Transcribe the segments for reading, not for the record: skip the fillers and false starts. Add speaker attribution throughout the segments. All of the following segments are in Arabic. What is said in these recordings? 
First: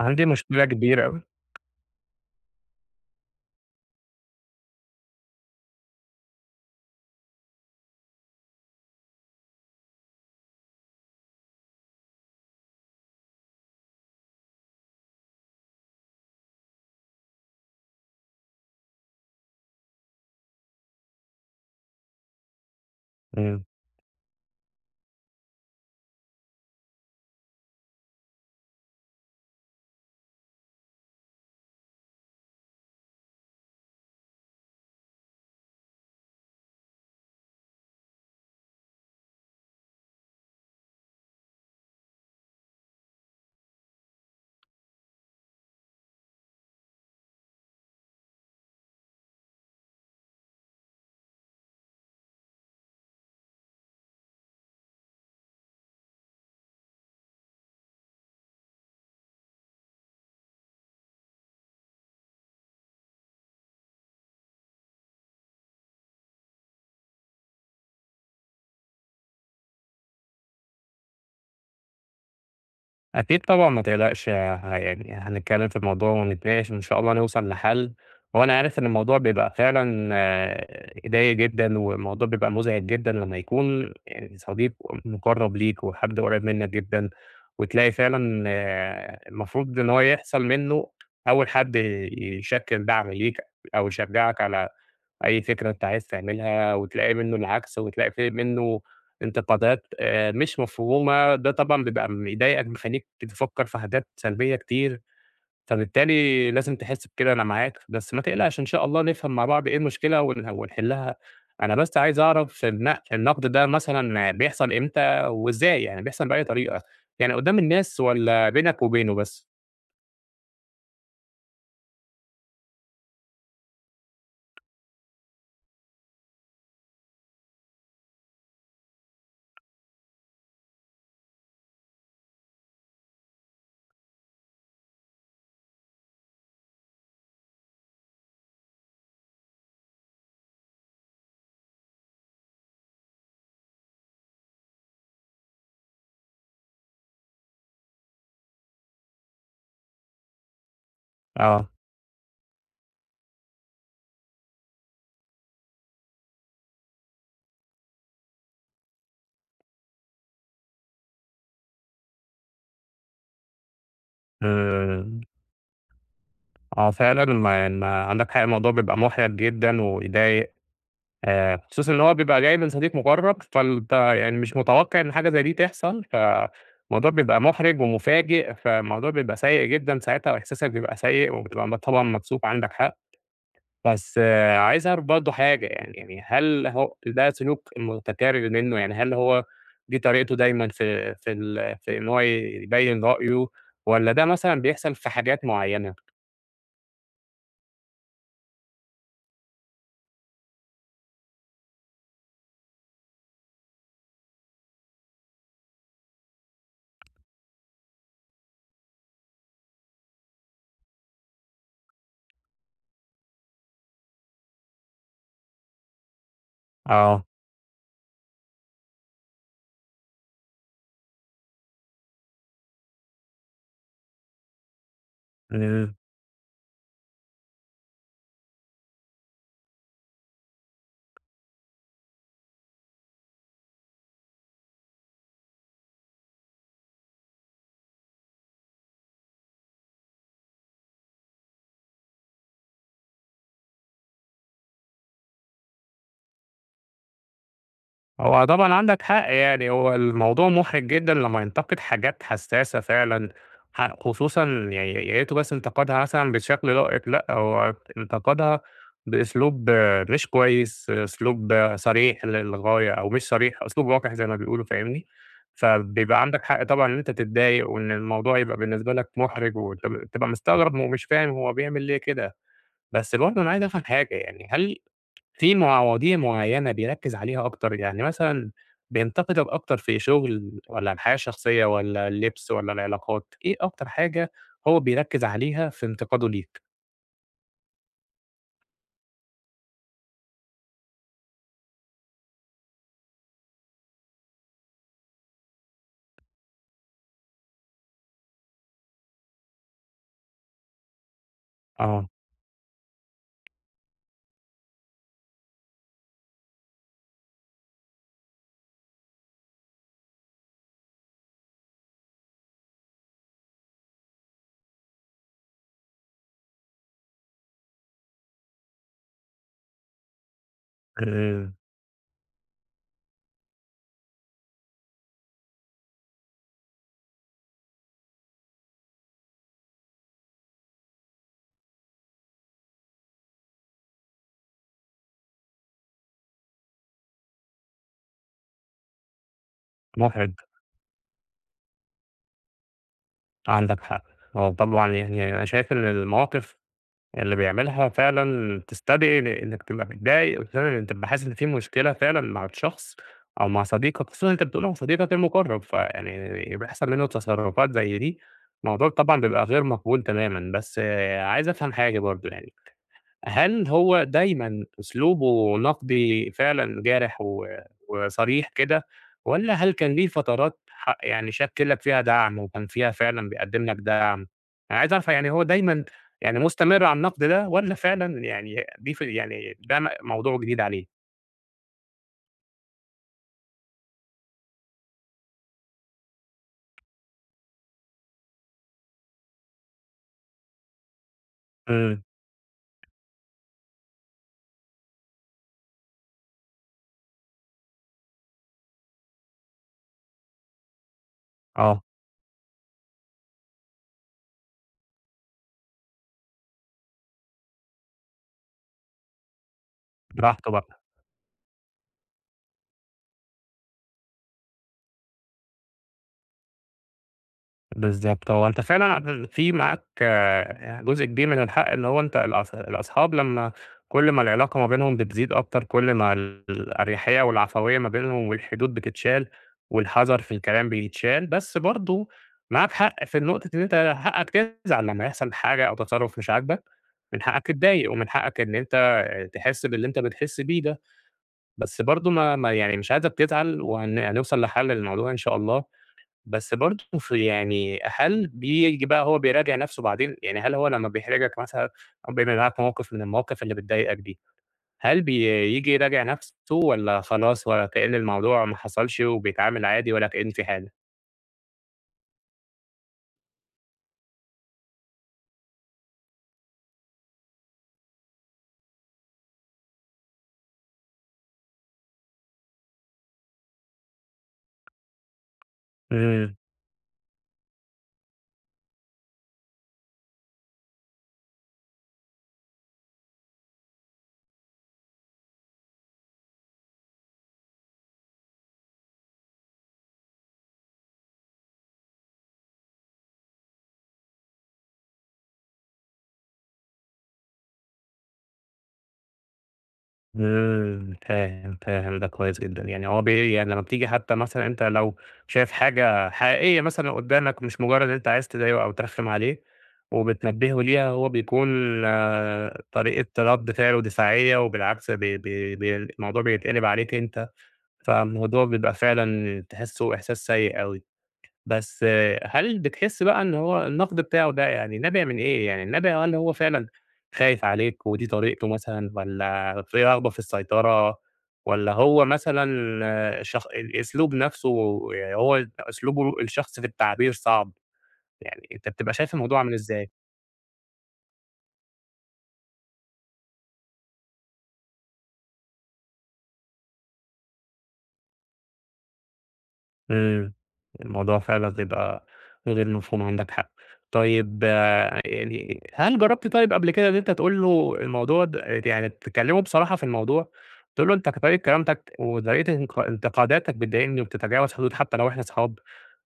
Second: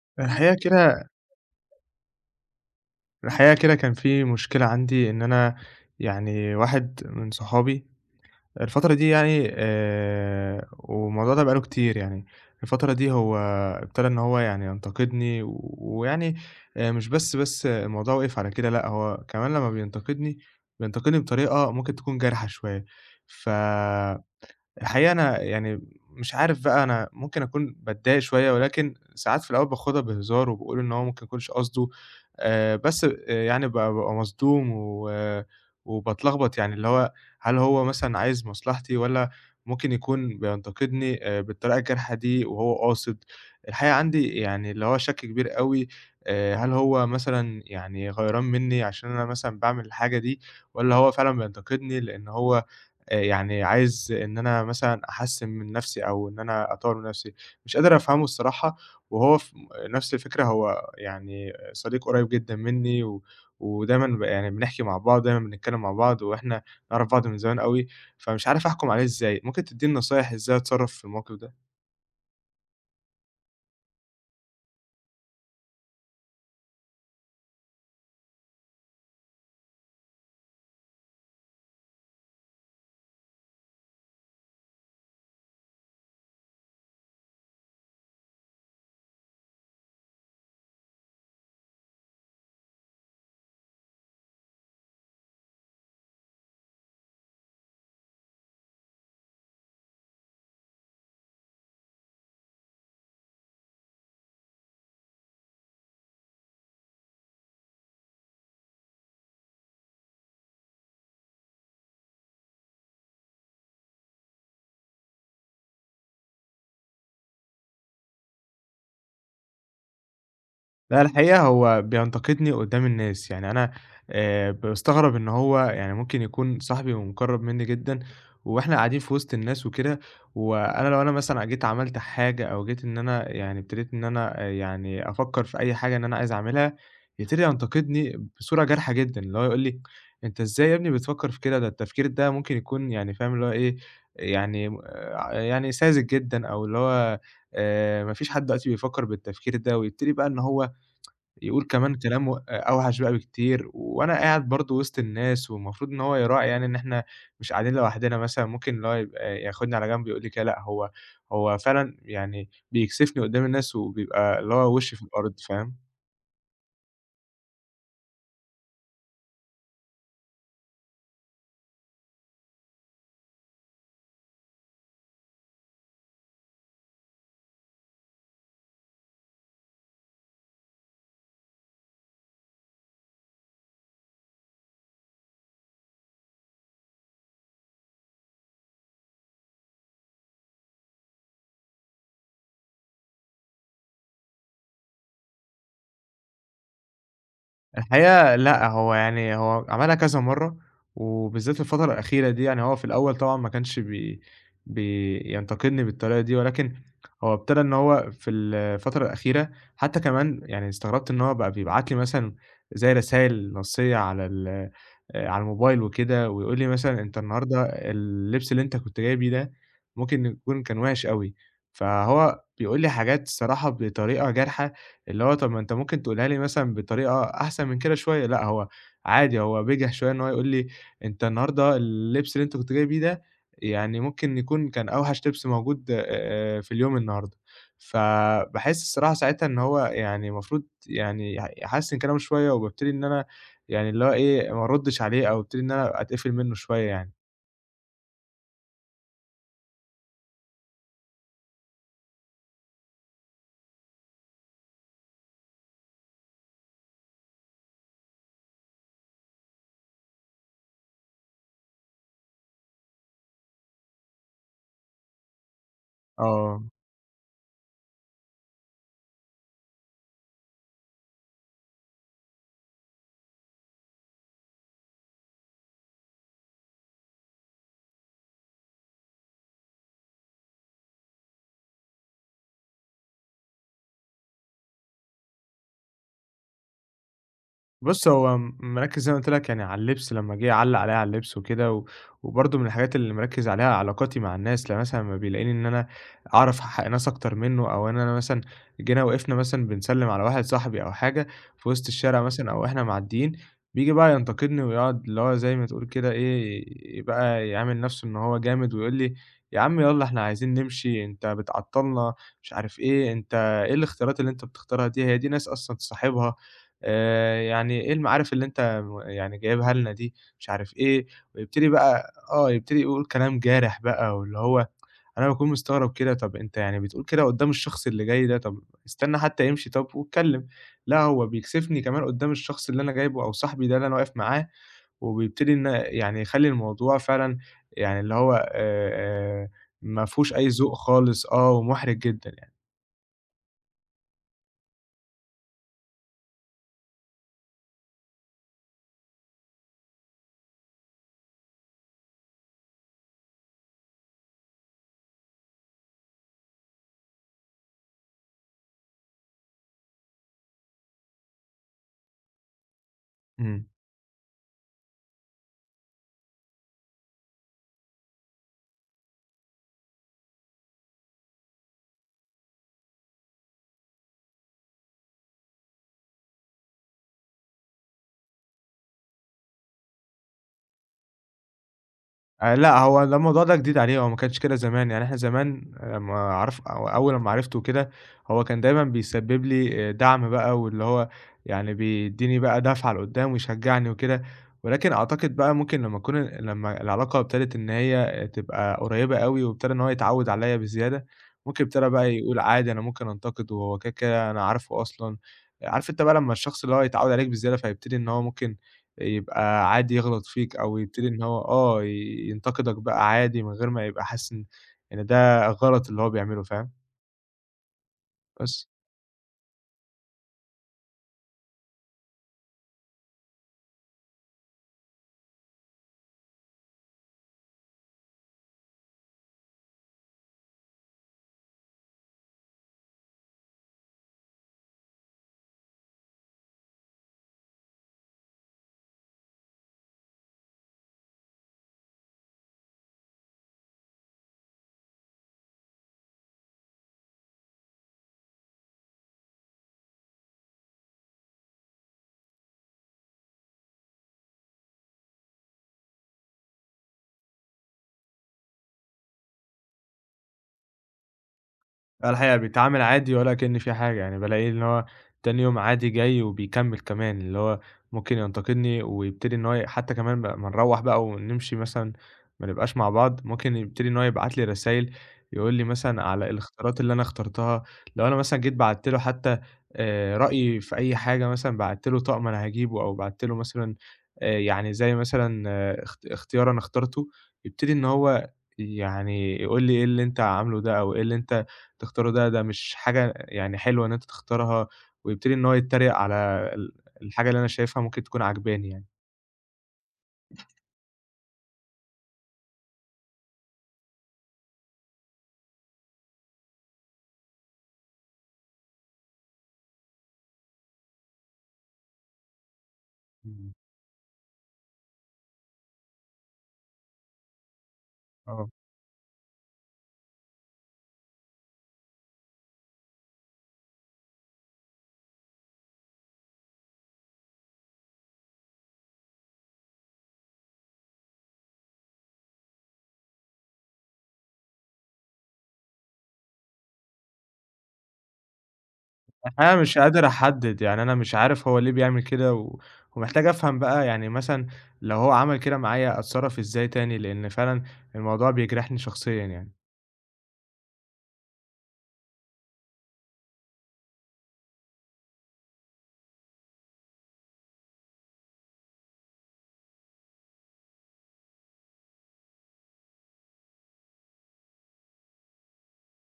Speaker 1: عندي
Speaker 2: الحقيقة
Speaker 1: مشكلة كبيرة
Speaker 2: كده.
Speaker 1: أوي،
Speaker 2: كان في مشكلة عندي إن أنا يعني واحد من صحابي الفترة دي يعني والموضوع ده بقى له كتير يعني، الفترة دي هو ابتدى إن هو يعني ينتقدني ويعني مش بس الموضوع وقف على كده لأ، هو كمان لمّا بينتقدني، بينتقدني بطريقة ممكن تكون جارحة شوية. ف
Speaker 1: إمم،
Speaker 2: الحقيقة أنا يعني مش عارف بقى أنا ممكن أكون باتضايق شوية، ولكن ساعات في الأول باخدها بهزار، وباقول إن هو ممكن ما يكونش قصده، بس آه، يعني بابقى مصدوم وباتلخبط يعني اللي هو هل هو مثلًا عايز مصلحتي، والّا ممكن يكون بينتقدني بالطريقة الجارحة دي وهو قاصد؟ الحقيقة عندي يعني اللي هو شَك كبير أوي، هل هو مثلًا يعني غيران مني عشان أنا مثلًا باعمل الحاجة دي، والّا هو فعلًا بينتقدني لإن هو يعني عايز إن أنا مثلًا أحسّن من نَفْسي أو إن أنا أطوّر من نَفْسي، مش قادر أفهمه الصراحة. وهو في نَفْس الفكرة هو يعني صديق قريّب جدًا منّي ودايمًا يعني بنحكي مع بعض، دايمًا بنتكلّم مع بعض وإحنا نعرف بعض من زمان أوي، فمش عارف أحكُم عليه إزاي، ممكن تدّيني نصايح إزاي أتصرّف في الموقِف ده؟
Speaker 1: أكيد طبعًا ما تقلقش ه يعني هنتكلم في الموضوع ونتناقش وإن شاء الله نوصل لحل، وأنا عارف إن الموضوع بيبقى فعلًا ضيّق جدًا، والموضوع بيبقى مزعج جدًا لمّا يكون يعني صديق مُقرّب ليك وحد قريب منك جدًا، وتلاقي فعلًا آه، المفروض إن هو يحصل منه أول حد يشكل دعم ليك أو يشجعك على أي فكرة أنت عايز تعملها، وتلاقي منه العكس، وتلاقي في منه انتقادات مش مفهومة، ده طبعًا بيبقى مضايقك، مخلّيك تفكّر في حاجات سلبية كتير، فبالتالي لازم تحس بكده، أنا معاك، بس ما تقلقش إن شاء الله نفهم مع بعض إيه المشكلة ونحلها، أنا بس عايز أعرف النقد ده مثلًا بيحصل إمتى وإزاي، يعني بيحصل بأي طريقة، يعني قدّام الناس والّا بينك وبينه بس؟
Speaker 2: لا الحقيقة هو بينتقدني قدّام الناس، يعني أنا باستغرب إن هو يعني ممكن يكون صاحبي ومُقرّب منّي جدًا، وإحنا قاعدين في وسط الناس وكده، وأنا لو أنا مثلًا جيت عملت حاجة أو جيت إن أنا يعني ابتديت إن أنا يعني أفكّر في أي حاجة إن أنا عايز أعملها، يبتدي ينتقدني بصورة جارحة جدًا، اللي هو يقول لي: "أنت إزاي يا ابني بتفكّر في كده؟ ده التفكير ده ممكن يكون" يعني فاهم اللي هو إيه، يعني م يعني ساذج جدًا أو اللي هو ما فيش حد دلوقتي بيفكّر بالتفكير ده، ويبتدي بقى إن هو يقول
Speaker 1: آه.
Speaker 2: كمان كلام أوحش بقى بكتير، وأنا قاعد برضه وسط الناس، والمفروض إن هو يراعي يعني إن إحنا مش قاعدين لوحدنا مثلًا، ممكن اللي هو يبقى ياخدني على جنب يقول لي كده، لأ هو فعلًا يعني بيكسفني قدّام الناس، وبيبقى اللي هو
Speaker 1: آآ
Speaker 2: وشي في الأرض، فاهم؟
Speaker 1: آه فعلًا ما عندك حق، الموضوع بيبقى مُحرِج جدًا ويضايق. خصوصًا إن هو بيبقى جاي من صديق مُقرّب، فأنت يعني مش متوقع إن حاجة زي دي تحصل، فالموضوع بيبقى مُحرِج ومفاجئ، فالموضوع بيبقى سيء جدًا ساعتها وإحساسك بيبقى سيء وبتبقى م طبعًا مبسوط، عندك حق، بس آه، عايز أعرف برضه حاجة يعني هل هو ده سلوك متكرر منّه، يعني هل هو دي طريقته دايمًا في إن هو يبيّن رأيه والّا ده مثلًا بيحصل في حاجات معيّنة؟
Speaker 2: الحقيقة لأ، هو يعني هو عملها كذا مرّة، وبالذات في الفترة الأخيرة دي، يعني هو في الأول طبعًا ما كانش بينتقدني بالطريقة دي، ولكن هو ابتدى إن هو في الفترة الأخيرة حتى كمان يعني استغربت إن هو بقى بيبعت لي مثلًا زي رسايل نصية على ال على الموبايل وكده، ويقول لي مثلًا: "أنت
Speaker 1: آه.
Speaker 2: النهارده اللبس اللي أنت كنت جاي بيه ده ممكن يكون كان وِحِش أوي." فهو بيقول لي حاجات الصراحة بطريقة جارحة اللي هو طب ما أنت ممكن تقولها لي مثلًا بطريقة أحسن من كده شوية، لأ هو عادي هو بِجِح شوية إن هو يقول لي: "أنت النهارده اللبس اللي أنت كنت جاي بيه ده يعني ممكن يكون كان أوحش لبس موجود في اليوم النهارده." فباحس الصراحة ساعتها إن هو يعني المفروض يعني يحسِّن كلامه شوية وبابتدي إن أنا يعني اللي هو إيه، ما أردِّش عليه أو أبتدي إن أنا أتقفل منّه شوية يعني.
Speaker 1: هو طبعًا عندك حق يعني، هو الموضوع مُحرِج جدًا لمّا ينتقد حاجات حسّاسة فعلًا، خصوصًا يعني يا ريته بس انتقدها مثلًا بشكل لائق، لأ هو انتقدها بأسلوب آه، مش كويس، أسلوب آه، صريح للغاية أو مش صريح، أسلوب وقح زي ما بيقولوا، فاهمني؟ فبيبقى عندك حق
Speaker 2: آه.
Speaker 1: طبعًا إن أنت تتضايق وإن الموضوع يبقى بالنسبة لك مُحرِج تبقى مستغرب ومش فاهم هو بيعمل ليه كده. بس برضه أنا عايز أفهم حاجة، يعني هل في مواضيع معيّنة بيركّز عليها أكتر، يعني مثلًا بينتقدك أكتر في شغل والّا الحياة الشخصية والّا اللبس والّا العلاقات، إيه أكتر حاجة هو بيركّز عليها في انتقاده ليك؟
Speaker 2: بُص، هو مركّز زي ما قُلت لك يعني على اللبس لمّا جه علّق عليَّ على اللبس وكده، وبرضه من الحاجات اللي مركّز عليها علاقاتي مع الناس، يعني مثلًا لمّا بيلاقيني إن أنا أعرف أحقق ناس أكتر منّه، أو إن أنا مثلًا جينا وقفنا مثلًا بنسلّم على واحد صاحبي أو حاجة في وسط
Speaker 1: آه.
Speaker 2: الشارع مثلًا أو إحنا معدّيين، بييجي بقى ينتقدني ويقعد اللي هو زي ما تقول كده إيه، يبقى يعمل نَفْسه إن هو جامد ويقول لي: "يا عم يالّا إحنا عايزين نمشي، أنت بتعطّلنا." مش عارف إيه، "أنت إيه الاختيارات اللي أنت بتختارها دي، هي دي ناس أصلًا تصاحبها." يعني إيه المعارف اللي أنت يعني جايبها لنا دي، مش عارف
Speaker 1: آآ،
Speaker 2: إيه، ويبتدي بقى آه، يبتدي يقول كلام جارح بقى، واللي هو أنا باكون مستغرب كده، طَب أنت يعني بتقول كده قدّام الشخص اللي جاي ده، طَب استنى حتى يمشي طَب واتكلم، لا هو بيكسفني كمان قدّام الشخص اللي أنا جايبه أو صاحبي ده اللي أنا واقف معاه، وبيبتدي إن يعني يخلّي الموضوع فعلًا يعني اللي هو آآ ما
Speaker 1: مُحرِج،
Speaker 2: فيهوش أي ذوق خالص، آه، ومُحرِج جدًا يعني.
Speaker 1: عندك حق. هو طبعًا يعني أنا شايف إن المواقف اللي بيعملها فعلًا تستدعي ل إنك تبقى متضايق وتبقى حاسس إن في مشكلة فعلًا مع الشخص أو مع صديقك، خصوصًا أنت بتقول هو صديقك المُقرّب، فيعني بيحصل منه تصرُّفات زي دي، الموضوع طبعًا بيبقى غير مقبول تمامًا. بس آه، عايز أفهم حاجة برضه، يعني
Speaker 2: إمم.
Speaker 1: هل هو دايمًا أسلوبه نقدي فعلًا جارح و وصريح كده، والّا هل كان ليه فترات يعني شكِّل لك فيها دعم وكان فيها فعلًا بيقدّم لك دعم؟ أنا عايز أعرف يعني هو دايمًا يعني مستمر على النقد ده، والّا فعلًا يعني دي يعني ده موضوع جديد عليه؟
Speaker 2: لأ، هو ده الموضوع ده جديد عليه، هو ما كانش كده زمان، يعني إحنا زمان لمّا عرف أو أول لمّا عرفته وكده، هو كان دايمًا بيسبب لي دعم بقى، واللي هو يعني
Speaker 1: إمم،
Speaker 2: بيدّيني بقى دَفعة لقدّام ويشجّعني وكده، ولكن أعتقد بقى ممكن لمّا العلاقة ابتدت إن هي تبقى قريبة أوي، وابتدى إن هو يتعوّد عليَّ بزيادة، ممكن
Speaker 1: آه،
Speaker 2: ابتدى بقى يقول عادي أنا ممكن أنتقده، هو كده، كده أنا عارفه أصلًا، عارف أنت بقى لمّا الشخص اللي هو يتعوّد عليك بزيادة، فيبتدي إن هو ممكن يبقى عادي يغلط
Speaker 1: براحته
Speaker 2: فيك أو
Speaker 1: بقى.
Speaker 2: يبتدي إن هو آه ينتقدك بقى عادي من غير ما يبقى حاسس إن ده غلط اللي هو بيعمله، فاهم؟
Speaker 1: بالضبط، هو أنت
Speaker 2: بس.
Speaker 1: فعلًا في معاك آه، جزء كبير من الحق، اللي هو أنت الأصحاب لمّا كل ما العلاقة ما بينهم بتزيد أكتر، كل ما الأريحية والعفوية ما بينهم والحدود بتتشال، والحذر في الكلام بيتشال، بس برضه معاك حق في نقطة إن أنت حقك تزعل لمّا يحصل حاجة أو تصرُّف مش عاجبك، من حقك تتضايق ومن حقك إن أنت تحس باللي أنت بتحس بيه ده، بس برضه ما يعني مش عايزك تزعل هنوصل لحل للموضوع إن شاء الله. بس برضه في يعني هل بييجي بقى هو بيراجع نَفْسه بعدين؟ يعني هل هو لمّا بيحرجك مثلًا أو بيبقى معاك موقِف من المواقِف اللي بتضايقك دي، هل بييجي يراجع نَفْسه والّا خلاص ولا كإن الموضوع ما حصلش وبيتعامل عادي ولا كإن في حاجة؟
Speaker 2: آه، الحقيقة بيتعامل عادي ولا كأن في حاجة، يعني بالاقيه إن هو تاني يوم عادي جاي وبيكمّل كمان، اللي هو ممكن ينتقدني ويبتدي إن هو حتى كمان أمّا نروّح بقى ونمشي مثلًا ما نبقاش مع بعض، ممكن يبتدي إن هو يبعت لي رسايل يقول لي مثلًا على الاختيارات اللي أنا اخترتها، لو أنا مثلًا جيت بعتّ له حتى رأيي في أي حاجة مثلًا، بعتّ له طقم أنا هاجيبه أو بعتّ له مثلًا يعني زي مثلًا آه، اختيار أنا اخترته، يبتدي إن هو يعني يقول لي إيه اللي أنت عامله ده أو إيه اللي أنت تختاره ده، ده مش حاجة يعني حلوة إن أنت تختارها، ويبتدي إن هو يتريق على ال الحاجة اللي أنا شايفها ممكن تكون عاجباني يعني.
Speaker 1: فاهم، فاهم، ده كويس جدًا، يعني هو بي يعني لمّا بتيجي حتى مثلًا أنت لو شايف حاجة حقيقية مثلًا قدّامك مش مجرّد أنت عايز تضايقه أو ترخّم عليه وبتنبّهه ليها، هو بيكون آه، طريقة رَد
Speaker 2: إمم.
Speaker 1: فعله دفاعية وبالعكس بي الموضوع بيتقلب عليك أنت، فالموضوع
Speaker 2: آه،
Speaker 1: بيبقى فعلًا تحسّه إحساس سيء أوي. بس آه، هل بتحس بقى إن هو النقد بتاعه ده يعني نابع من إيه؟ يعني نابع، هل هو فعلًا خايف عليك ودي طريقته مثلًا، والّا في رغبة في السيطرة، والّا هو مثلًا آه، الأسلوب نفسه يعني هو أسلوبه الشخصي في التعبير صعب؟ يعني أنت بتبقى شايف الموضوع عامل
Speaker 2: أنا مش
Speaker 1: إزاي؟
Speaker 2: قادر أحدد، يعني أنا مش عارف هو ليه بيعمل كده، ومحتاج أفهم بقى يعني مثلًا لو هو عمل كده معايا أتصرّف إزاي تاني، لإن فعلًا الموضوع بيجرحني شخصيًا يعني.
Speaker 1: إمم، الموضوع فعلًا بيبقى غير مفهوم، عندك حق. طيب آه، يعني هل جرّبت طيب قبل كده إن أنت تقول له الموضوع د يعني تكلمه بصراحة في الموضوع، تقول له: "أنت طريقة كلامك وطريقة انتقاداتك بتضايقني وبتتجاوز حدودي حتى لو إحنا صحاب،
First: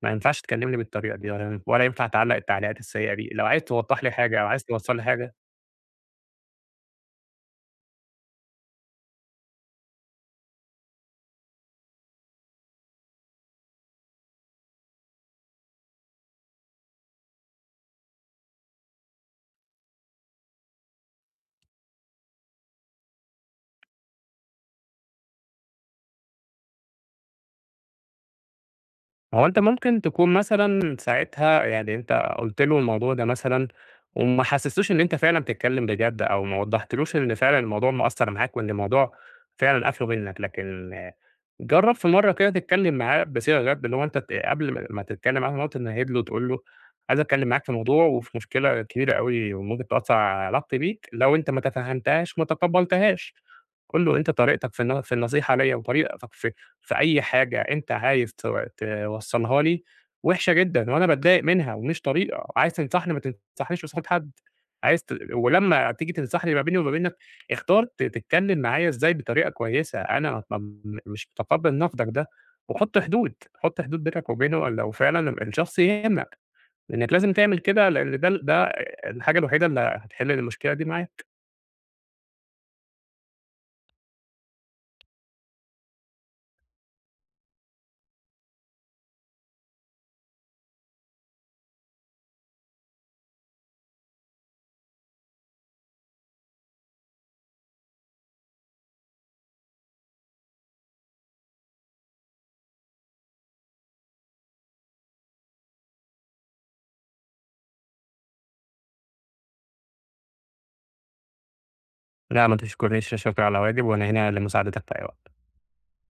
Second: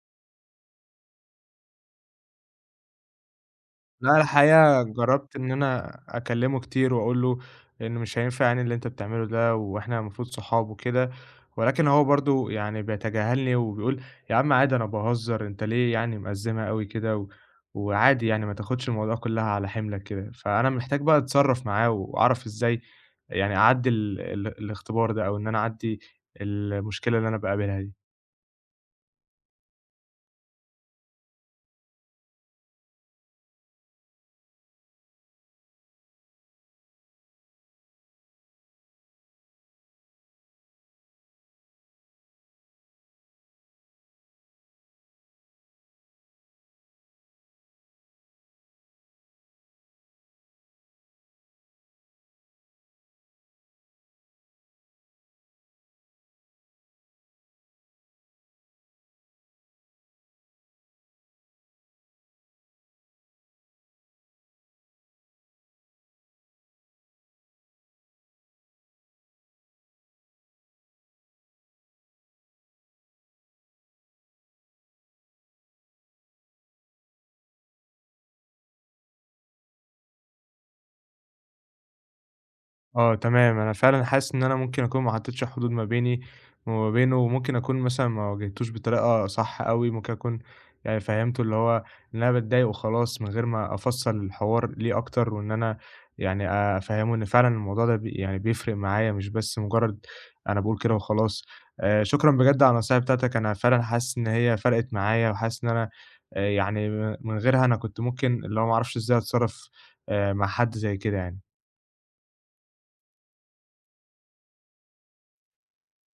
Speaker 1: ما ينفعش تكلمني بالطريقة دي ولا ينفع تعلّق التعليقات السيئة دي، لو عايز توضّح لي
Speaker 2: لأ،
Speaker 1: حاجة أو عايز
Speaker 2: الحقيقة
Speaker 1: توصّل لي حاجة".
Speaker 2: جرّبت إن أنا أكلّمه كتير وأقول له إن مش هينفع يعني اللي أنت بتعمله ده وإحنا المفروض صحاب وكده، ولكن هو برضه يعني بيتجاهلني وبيقول: "يا عم عادي أنا باهزر، أنت ليه يعني مأزّمها أوي كده وعادي يعني ما تاخدش الموضوع كلّها على حِملك كده." فأنا محتاج بقى أتصرّف معاه وأعرف إزاي يعني أعدّي ال ال الاختبار ده أو إن أنا أعدّي المشكلة اللي أنا باقابلها دي.
Speaker 1: هو أنت ممكن تكون مثلًا ساعتها يعني أنت قُلت له الموضوع ده مثلًا وما حسستوش إن أنت فعلًا بتتكلم بجد أو ما وضحتلوش إن فعلًا الموضوع مأثّر معاك وإن الموضوع فعلًا قافله بينك، لكن آه، جرّب في مرّة كده تتكلم معاه بصيغة جد، اللي هو أنت ت قبل ما تتكلم معاه الموضوع تمهِّد له وتقول له: عايز أتكلم معاك في موضوع وفي مشكلة كبيرة أوي وممكن تأثّر على علاقتي بيك، لو أنت ما تفهمتهاش ما تقبلتهاش. قُل له: أنت طريقتك في النصيحة ليّا وطريقتك في في أي حاجة أنت عايز توصّلها لي وِحشة جدًا وأنا باتضايق منها ومش طريقة، عايز تنصحني ما تنصحنيش قصاد حد، عايز ت ولمّا تيجي تنصحني ما بيني وما بينك اختار تتكلم معايا إزاي بطريقة كويسة، أنا مش متقبّل نقدك ده، وحُط حدود، حُط حدود بينك وبينه لو فعلًا الشخص يهمك، لإنّك لازم تعمل كده، لإن ده الحاجة الوحيدة اللي هتحل المشكلة دي معاك.
Speaker 2: آه تمام، أنا فعلًا حاسس إن أنا ممكن أكون ما حطيتش حدود ما بيني وما بينه، وممكن أكون مثلًا ما واجهتوش بطريقة صح أوي، ممكن أكون يعني فهّمته اللي هو إن أنا باتضايق وخلاص من غير ما أفصّل الحوار ليه أكتر، وإن أنا يعني أفهّمه إن فعلًا الموضوع ده يعني بيفرق معايا مش بس مجرد أنا باقول كده وخلاص. شكرًا بجد على النصايح بتاعتك، أنا فعلًا حاسس إن هي فرقت معايا، وحاسس إن أنا يعني من غيرها أنا كنت ممكن اللي هو ما أعرفش إزاي أتصرّف مع حد زي كده يعني.
Speaker 1: لا ما تشكرنيش، لا شكر على واجب، وأنا هنا لمساعدتك في أي وقت.